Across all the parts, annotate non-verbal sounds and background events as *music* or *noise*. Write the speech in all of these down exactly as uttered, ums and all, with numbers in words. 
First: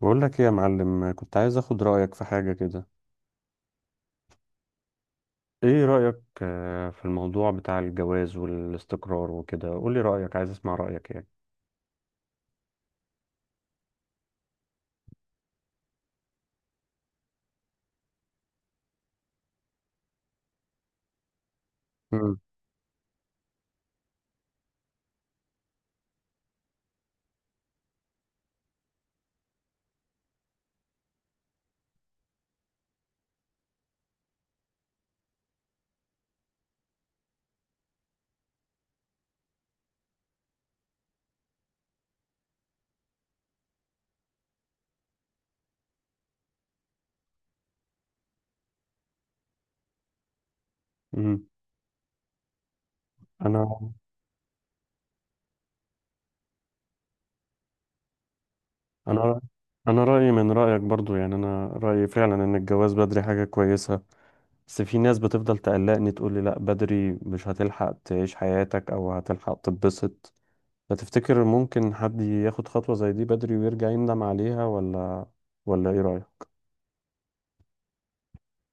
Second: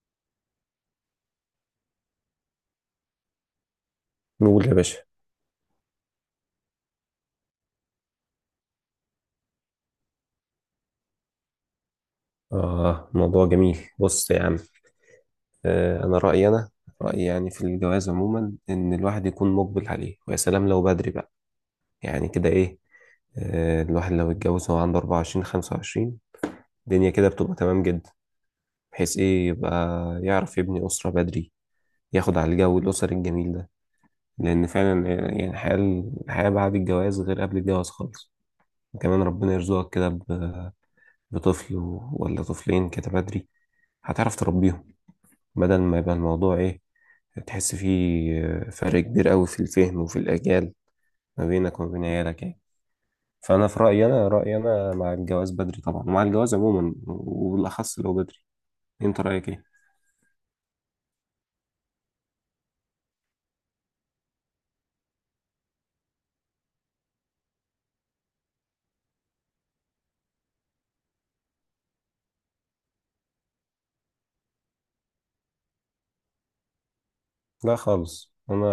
بقول لك ايه يا معلم، كنت عايز اخد رأيك في حاجة كده. نقول يا باشا. ايه رأيك آه، في الموضوع بتاع الجواز والاستقرار وكده، قول لي رأيك، عايز اسمع رأيك يعني. آه موضوع جميل، بص يا عم. آه أنا رأيي، أنا رأيي يعني في الجواز عموما إن الواحد يكون مقبل عليه، ويا سلام لو بدري بقى. يعني مم. كده إيه، آه الواحد لو اتجوز وهو عنده أربعة وعشرين خمسة وعشرين الدنيا كده بتبقى تمام جدا، بحيث إيه يبقى يعرف يبني أسرة بدري، ياخد على الجو الأسري الجميل ده. لأن فعلا آه، يعني الحياة، الحياة بعد الجواز غير قبل الجواز خالص. وكمان ربنا يرزقك كده ب- بطفل ولا طفلين كده بدري، هتعرف تربيهم. بدل ما يبقى الموضوع ايه، تحس فيه آه، فرق كبير قوي في الفهم وفي الأجيال، امم. ما بينك وما بين عيالك يعني. انا فأنا في رأيي، أنا رأيي أنا مع الجواز بدري طبعا، ومع الجواز عموما وبالأخص لو بدري. أنت انا رأيك ايه؟ انا رأيي من رأيك برضو، يعني انا رأيي فعلا ان الجواز بدري حاجة كويسة. بس في ناس بتفضل تقلقني تقول لي لا بدري مش هتلحق تعيش حياتك او هتلحق تتبسط. فتفتكر ممكن حد ياخد خطوة زي دي بدري ويرجع يندم عليها ولا ولا ايه رأيك؟ لا خالص. أنا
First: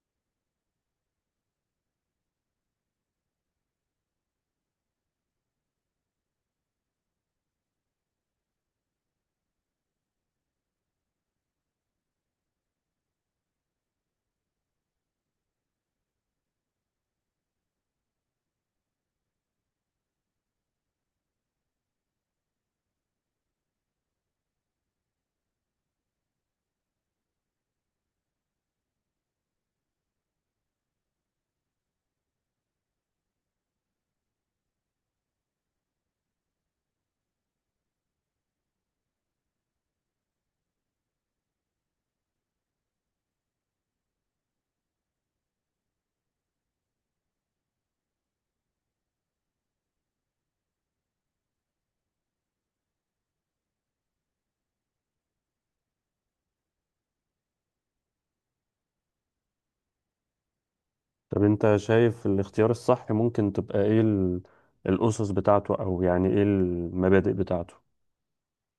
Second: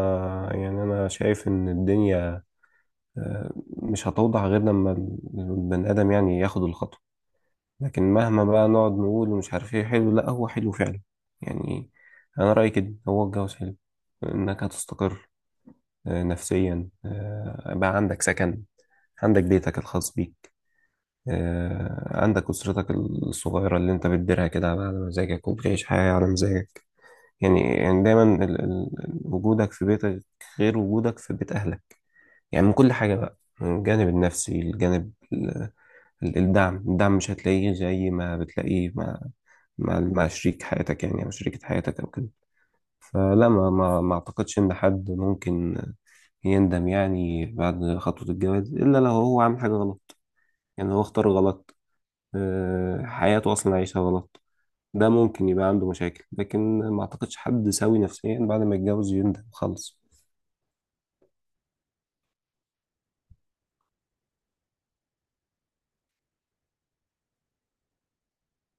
يعني أنا شايف إن الدنيا آه، مش هتوضح غير لما البني آدم يعني ياخد الخطوة. لكن مهما بقى نقعد نقول ومش عارف ايه حلو، لا هو حلو فعلا يعني. أنا رأيي كده هو الجواز حلو، إنك هتستقر آه، نفسيا، آه، بقى عندك سكن، عندك بيتك الخاص بيك، آه، عندك أسرتك الصغيرة اللي أنت بتديرها كده على مزاجك، وبتعيش حياة على مزاجك. يعني يعني دايما ال- ال- ال- وجودك في بيتك غير وجودك في بيت أهلك. يعني من كل حاجة بقى، من الجانب النفسي، الجانب ال- ال- الدعم الدعم مش هتلاقيه زي ما بتلاقيه مع مع مع شريك حياتك يعني، أو شريكة حياتك أو كده. فلا ما ما ما أعتقدش إن حد ممكن يندم يعني بعد خطوة الجواز، إلا لو هو عامل حاجة غلط، يعني هو اختار غلط، آه، حياته أصلا عايشها غلط. ده ممكن يبقى عنده مشاكل، لكن ما أعتقدش حد سوي نفسيا بعد ما يتجوز يندم خالص. طب انت شايف الاختيار الصح ممكن تبقى ايه ال- الأسس بتاعته، او يعني ايه المبادئ بتاعته؟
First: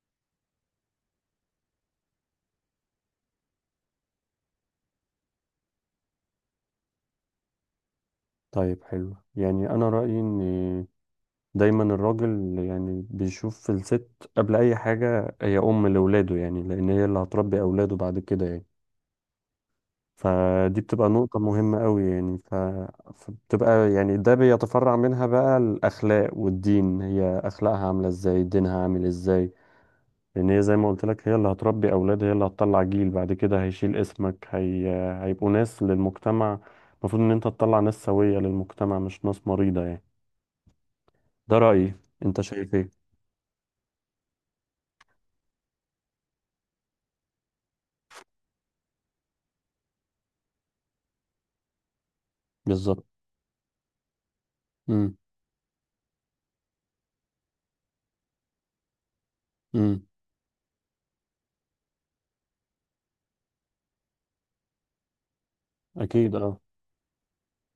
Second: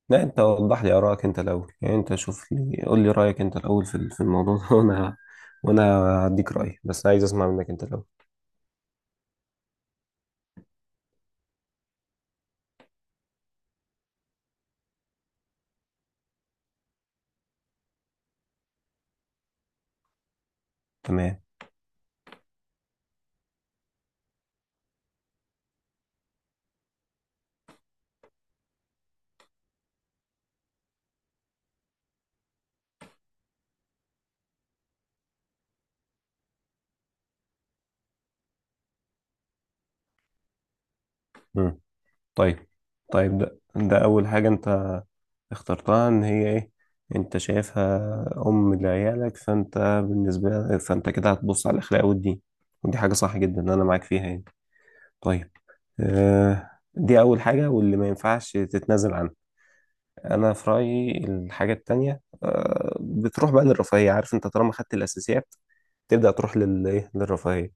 لا، أنت وضح لي آرائك أنت الأول يعني، أنت شوف لي، قول لي رأيك أنت الأول في في الموضوع ده *laughs* وأنا وأنا هديك رأيي، بس عايز أسمع منك أنت الأول. طيب حلو. يعني انا رأيي ان دايما الراجل يعني بيشوف الست قبل اي حاجة هي ام لولاده، يعني لان هي اللي هتربي اولاده بعد كده يعني. فدي بتبقى تمام. نقطة مهمة قوي يعني ف... فبتبقى يعني ده بيتفرع منها بقى الأخلاق والدين، هي أخلاقها عاملة ازاي، دينها عامل ازاي. لان هي زي ما قلت لك هي اللي هتربي اولاد، هي اللي هتطلع جيل بعد كده هيشيل اسمك، هي... هيبقوا ناس للمجتمع. المفروض ان انت تطلع ناس سوية للمجتمع مش ناس مريضة يعني. ده مم. رأيي، انت طيب، شايف ايه؟ طيب ده ده أول حاجة أنت اخترتها، ان هي ايه، انت شايفها ام لعيالك، فانت بالنسبه لك فانت كده هتبص على الاخلاق والدين. ودي بالظبط. حاجه صح جدا، انا معاك فيها يعني. امم. طيب. آه دي اول حاجه واللي ما ينفعش تتنازل عنها. امم. انا في رايي الحاجه التانية آه بتروح بقى للرفاهيه. عارف انت طالما خدت الاساسيات تبدا اكيد تروح اه. لل ايه للرفاهيه.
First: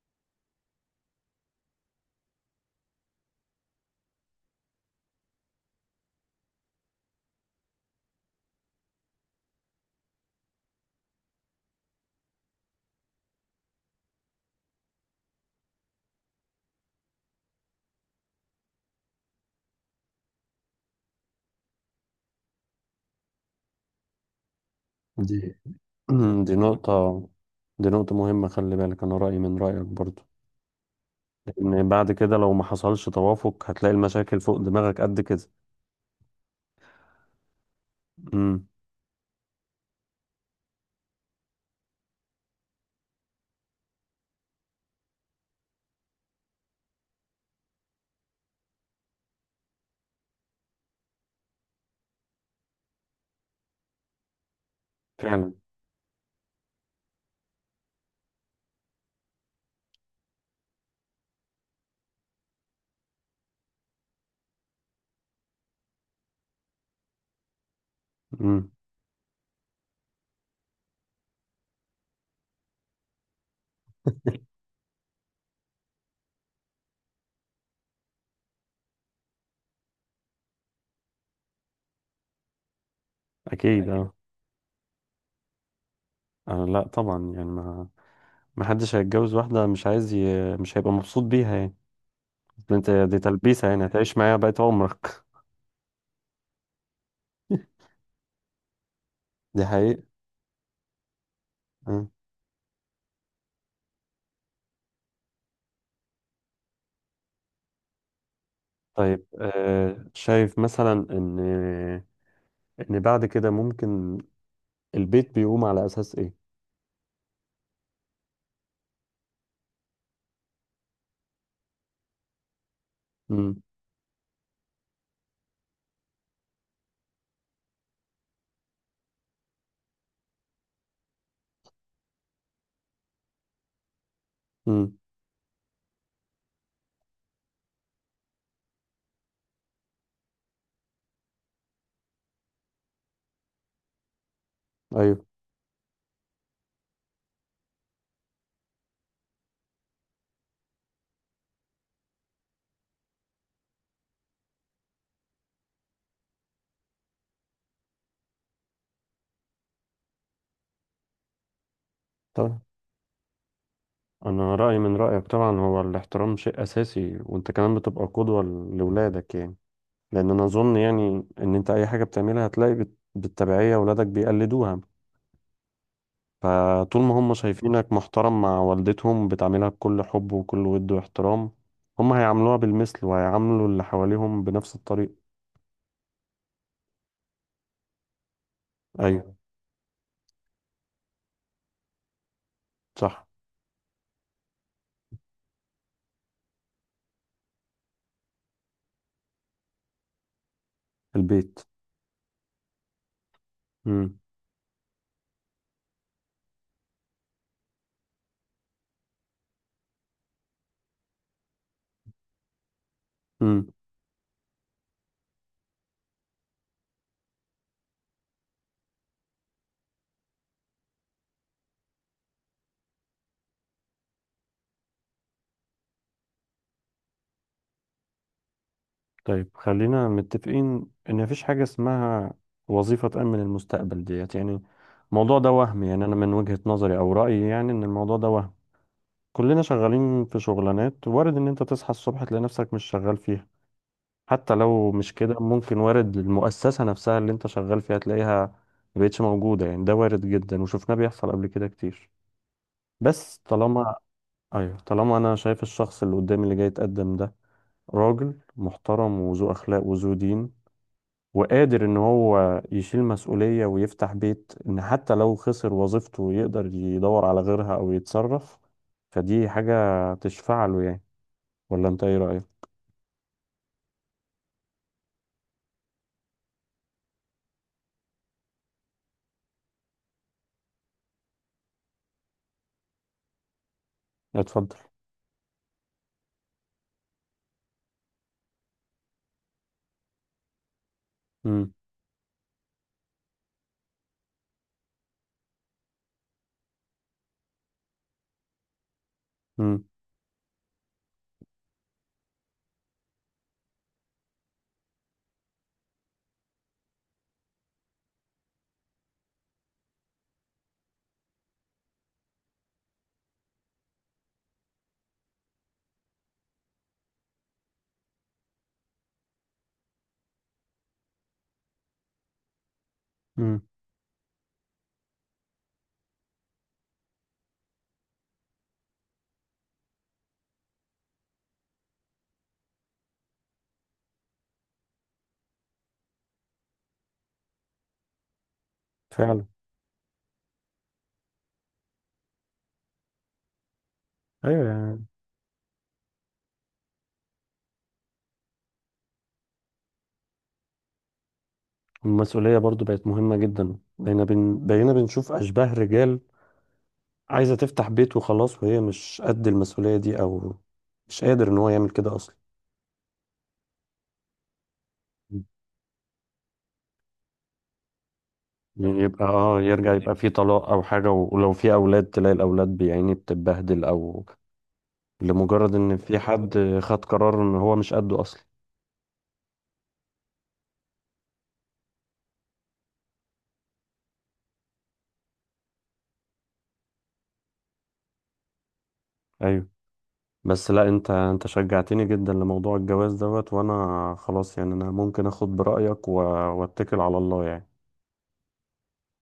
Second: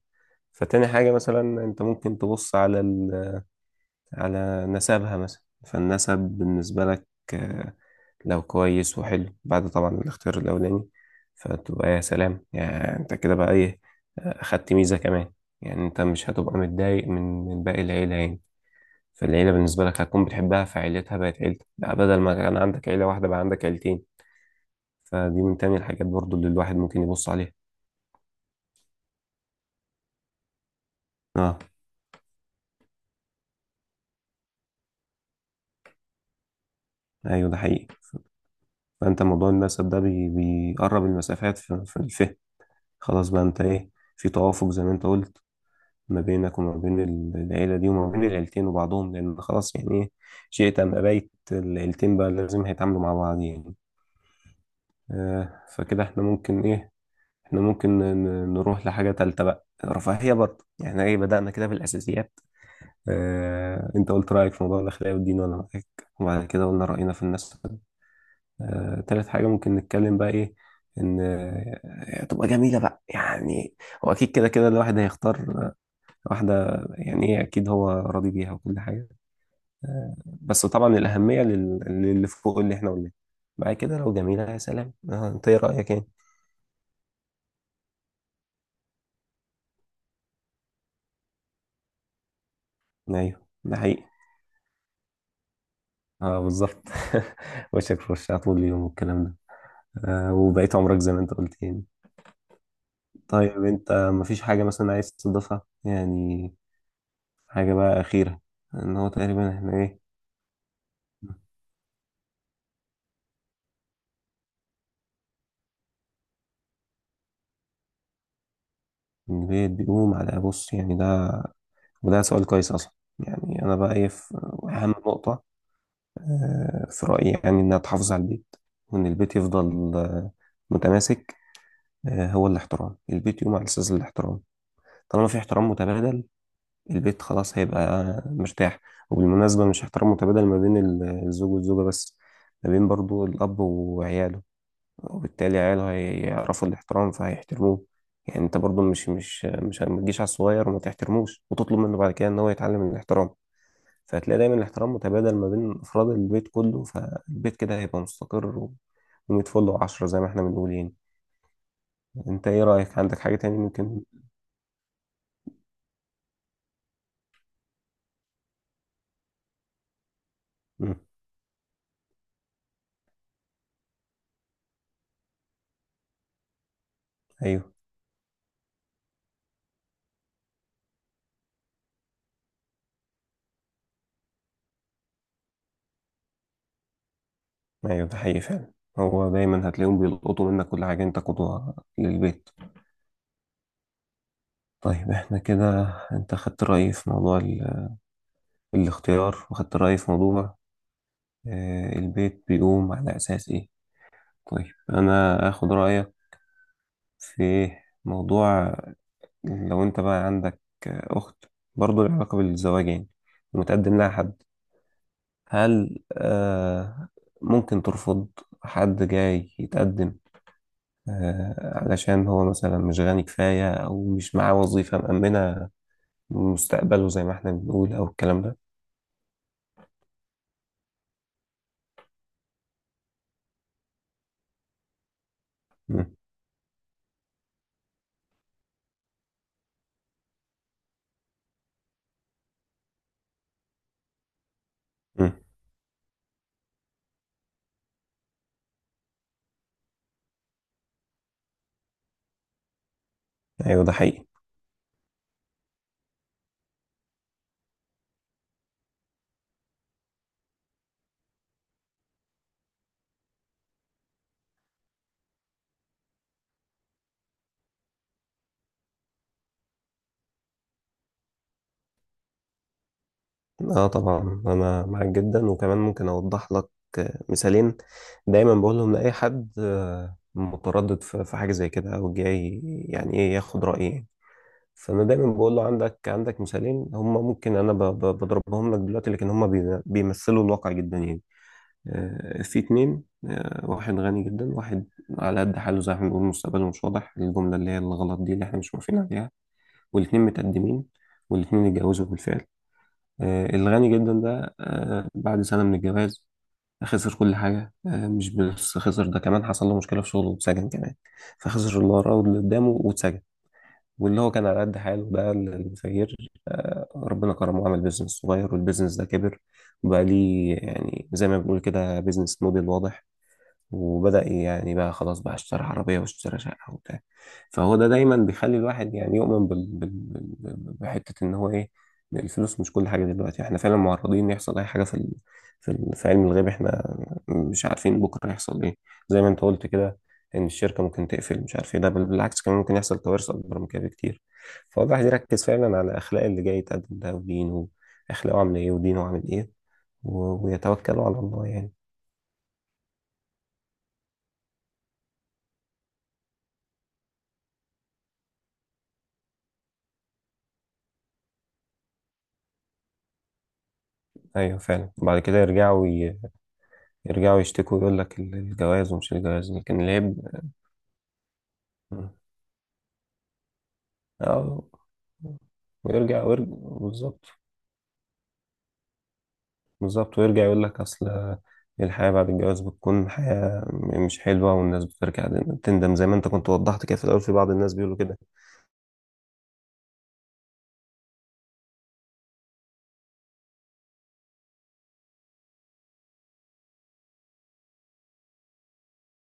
فتاني حاجه مثلا انت ممكن تبص على ال... على نسبها مثلا. فالنسب بالنسبه لك آه، لو كويس وحلو بعد طبعا الاختيار الأولاني، فتبقى يا سلام يعني. أنت كده بقى إيه، أخدت ميزة كمان. يعني أنت مش هتبقى متضايق من من باقي العيلة يعني. فالعيلة بالنسبة لك هتكون بتحبها، فعيلتها بقت عيلتك بقى، بدل ما كان عندك عيلة واحدة بقى عندك عيلتين. دي فدي من تاني الحاجات برضو *clears throat* اللي دي الواحد نقطة، ممكن يبص عليها. دي نقطة مهمة، خلي بالك انا رأيي من رأيك برضو. اه لان بعد كده لو ما حصلش توافق هتلاقي المشاكل فوق دماغك قد كده. أيوه ده حقيقي. امم. فأنت موضوع النسب ده بي- بيقرب المسافات في في الفهم. خلاص بقى أنت إيه، في توافق زي ما أنت قلت ما بينك وما بين العيلة دي، وما بين العيلتين وبعضهم. لأن خلاص يعني إيه، شئت أم أبيت العيلتين بقى لازم هيتعاملوا مع بعض يعني. فعلا. آه فكده إحنا ممكن إيه، إحنا ممكن ن- نروح لحاجة تالتة بقى، رفاهية برضه يعني إيه، بدأنا كده بالأساسيات. آه أنت قلت رأيك في موضوع الأخلاق والدين وأنا معاك، وبعد كده قلنا رأينا في الناس. امم. آه تالت حاجة ممكن نتكلم بقى إيه، إن آه، تبقى جميلة بقى يعني. هو أكيد كده كده الواحد هيختار واحدة يعني إيه أكيد هو راضي بيها وكل حاجة آه، بس طبعا الأهمية لل- للي فوق اللي إحنا قلناه. بعد اكيد كده اه. لو جميلة يا سلام آه، أنت إيه رأيك يعني؟ آه، لا طبعا، يعني ما، محدش هيتجوز واحدة مش عايز ي... مش هيبقى مبسوط بيها يعني. أصل انت دي أيوه تلبيسة ده يعني، حقيقي. هتعيش معاها بقية عمرك. أه بالظبط *laughs* *laughs* وشك في وشها طول اليوم والكلام ده. دي حقيقة. آه، وبقيت عمرك زي ما أنت قلت يعني. آه. طيب أنت مفيش حاجة مثلا عايز تضيفها يعني، حاجة بقى أخيرة، إن هو طيب تقريبا إحنا إيه، آه، شايف مثلا ان ان بعد كده ممكن البيت بيقوم على اساس ايه؟ البيت بيقوم على. بص يعني ده وده سؤال كويس أصلا. امم. يعني أنا بقى إيه في أهم نقطة آه، في رأيي يعني إنها تحافظ على البيت، وإن البيت يفضل آه، متماسك. آه، هو الاحترام، البيت يقوم على أساس الاحترام. امم. طالما في احترام متبادل، البيت خلاص هيبقى مرتاح. وبالمناسبة مش احترام متبادل ما بين ال- الزوج والزوجة بس، ما بين برضو الأب وعياله. ايوه. وبالتالي عياله هيعرفوا الاحترام فهيحترموه. يعني انت برضو مش مش مش ما تجيش على الصغير وما تحترموش وتطلب منه بعد كده ان هو يتعلم الاحترام. فهتلاقي دايما الاحترام متبادل ما بين أفراد البيت كله، فالبيت كده هيبقى مستقر و... ومية فل وعشرة زي ما احنا بنقول يعني. انت طيب ايه رأيك، عندك حاجة تاني ممكن؟ انا رأيي من رأيك طبعا، هو الاحترام شيء اساسي، وانت كمان بتبقى قدوة لاولادك يعني. لان انا اظن مم. يعني ان انت اي حاجة بتعملها هتلاقي بت... بالتبعية اولادك بيقلدوها. فطول ما هم ايوه. شايفينك محترم مع والدتهم، بتعاملها بكل حب وكل ود واحترام، هم هيعاملوها بالمثل وهيعاملوا اللي حواليهم بنفس الطريقة. ايوه ده حقيقي فعلا. هو أيوة. دايما هتلاقيهم بيلقطوا منك كل حاجة، انت قدوة للبيت. صح. طيب احنا كده، انت خدت رأيي في موضوع ال... الاختيار، وخدت رأيي في موضوع البيت. آه، البيت بيقوم على أساس ايه. مم. طيب انا اخد رأيك في موضوع، لو انت بقى عندك اخت، برضو لها علاقة بالزواج يعني، مم. ومتقدم لها حد، هل آه ممكن ترفض حد جاي يتقدم، آه علشان هو مثلا مش غني كفاية او مش معاه وظيفة مأمنة مستقبله زي ما احنا بنقول، او الكلام ده. طيب خلينا متفقين إن مفيش حاجة اسمها وظيفة تأمن المستقبل ديت يعني. الموضوع ده وهم، يعني أنا مم. من وجهة نظري أو رأيي يعني إن الموضوع ده وهم. كلنا شغالين في شغلانات، وارد إن أنت تصحى الصبح تلاقي نفسك مش شغال فيها. حتى لو مش مم. كده ممكن وارد المؤسسة نفسها اللي انت شغال فيها تلاقيها مبقتش موجودة، يعني ده وارد جدا وشفناه بيحصل قبل كده كتير. بس ايوه ده طالما، حقيقي. ايوه، طالما انا شايف الشخص اللي قدامي اللي جاي يتقدم ده راجل محترم وذو اخلاق وذو دين، وقادر ان هو يشيل مسؤولية ويفتح بيت، ان حتى لو خسر وظيفته يقدر يدور على غيرها او يتصرف، فدي حاجة تشفع له يعني. ولا انت ايه رأيك؟ اه طبعا انا معاك جدا. وكمان ممكن اوضح لك آه، مثالين دايما بقولهم لأي حد آه، متردد في في حاجة زي كده، او جاي يعني ايه ياخد رأيي. اتفضل. فانا دايما بقول له عندك، عندك مثالين هم، ممكن انا ب- ب- بضربهم لك دلوقتي، لكن هم بي- بيمثلوا الواقع جدا يعني. امم. آه، في اتنين آه، واحد غني جدا، واحد على قد حاله زي ما بنقول مستقبله مش واضح، الجملة اللي هي الغلط دي اللي احنا مش موافقين عليها. امم. والاتنين متقدمين، والاتنين اتجوزوا بالفعل. آه، الغني جدا ده آه، بعد سنة من الجواز خسر كل حاجة. آه، مش بس خسر ده، كمان حصل له مشكلة في شغله واتسجن كمان. فخسر اللي وراه واللي قدامه واتسجن. واللي هو كان على قد حاله ده، الفقير آه، ربنا كرمه وعمل بيزنس صغير، والبيزنس ده كبر وبقى ليه يعني زي ما بنقول كده بيزنس موديل واضح. امم. وبدأ يعني بقى خلاص بقى اشترى عربية واشترى شقة وبتاع. فهو ده دايما بيخلي الواحد يعني يؤمن بال... بال... بال... بحتة ان هو ايه، إن الفلوس مش كل حاجة. دلوقتي احنا فعلا معرضين إن يحصل اي حاجة في ال... في ال... في علم الغيب، احنا مش عارفين بكرة هيحصل ايه، زي ما انت فعلا. قلت كده، ان الشركة ممكن تقفل مش عارف ايه ده، بل بالعكس كمان ممكن يحصل كوارث اكبر من كده بكتير. ايوه يعني. فالواحد يركز فعلا على اخلاق اللي جاي يتقدم ده ودينه، اخلاقه عامل ايه ودينه عامل ايه، و... ويتوكلوا على الله يعني. المسؤولية برضو بقت مهمة جدا، بقينا بن... بقينا بنشوف أشباه رجال عايزة تفتح بيت وخلاص وهي مش قد المسؤولية دي، أو مش قادر إن هو يعمل كده أصلا. ايوه فعلا بعد كده يرجعوا يرجعوا يشتكوا يقول لك ال- الجواز يعني ومش يبقى الجواز، اه لكن يرجع يبقى العيب. في طلاق أو حاجة، و- ولو في أولاد تلاقي الأولاد يعني بتتبهدل، أو اه لمجرد إن في ويرجع ويرجع. حد خد بالظبط قرار إن هو مش قده أصلا. بالظبط ويرجع يقول لك اصل الحياة بعد الجواز بتكون حياة مش حلوة، والناس بترجع تندم زي ما انت كنت وضحت كده في الأول في بعض الناس بيقولوا كده. أيوه. بس لا، أنت أنت شجعتني جدا لموضوع الجواز دوت، وأنا خلاص يعني أنا ممكن أخد برأيك و... وأتكل على الله يعني.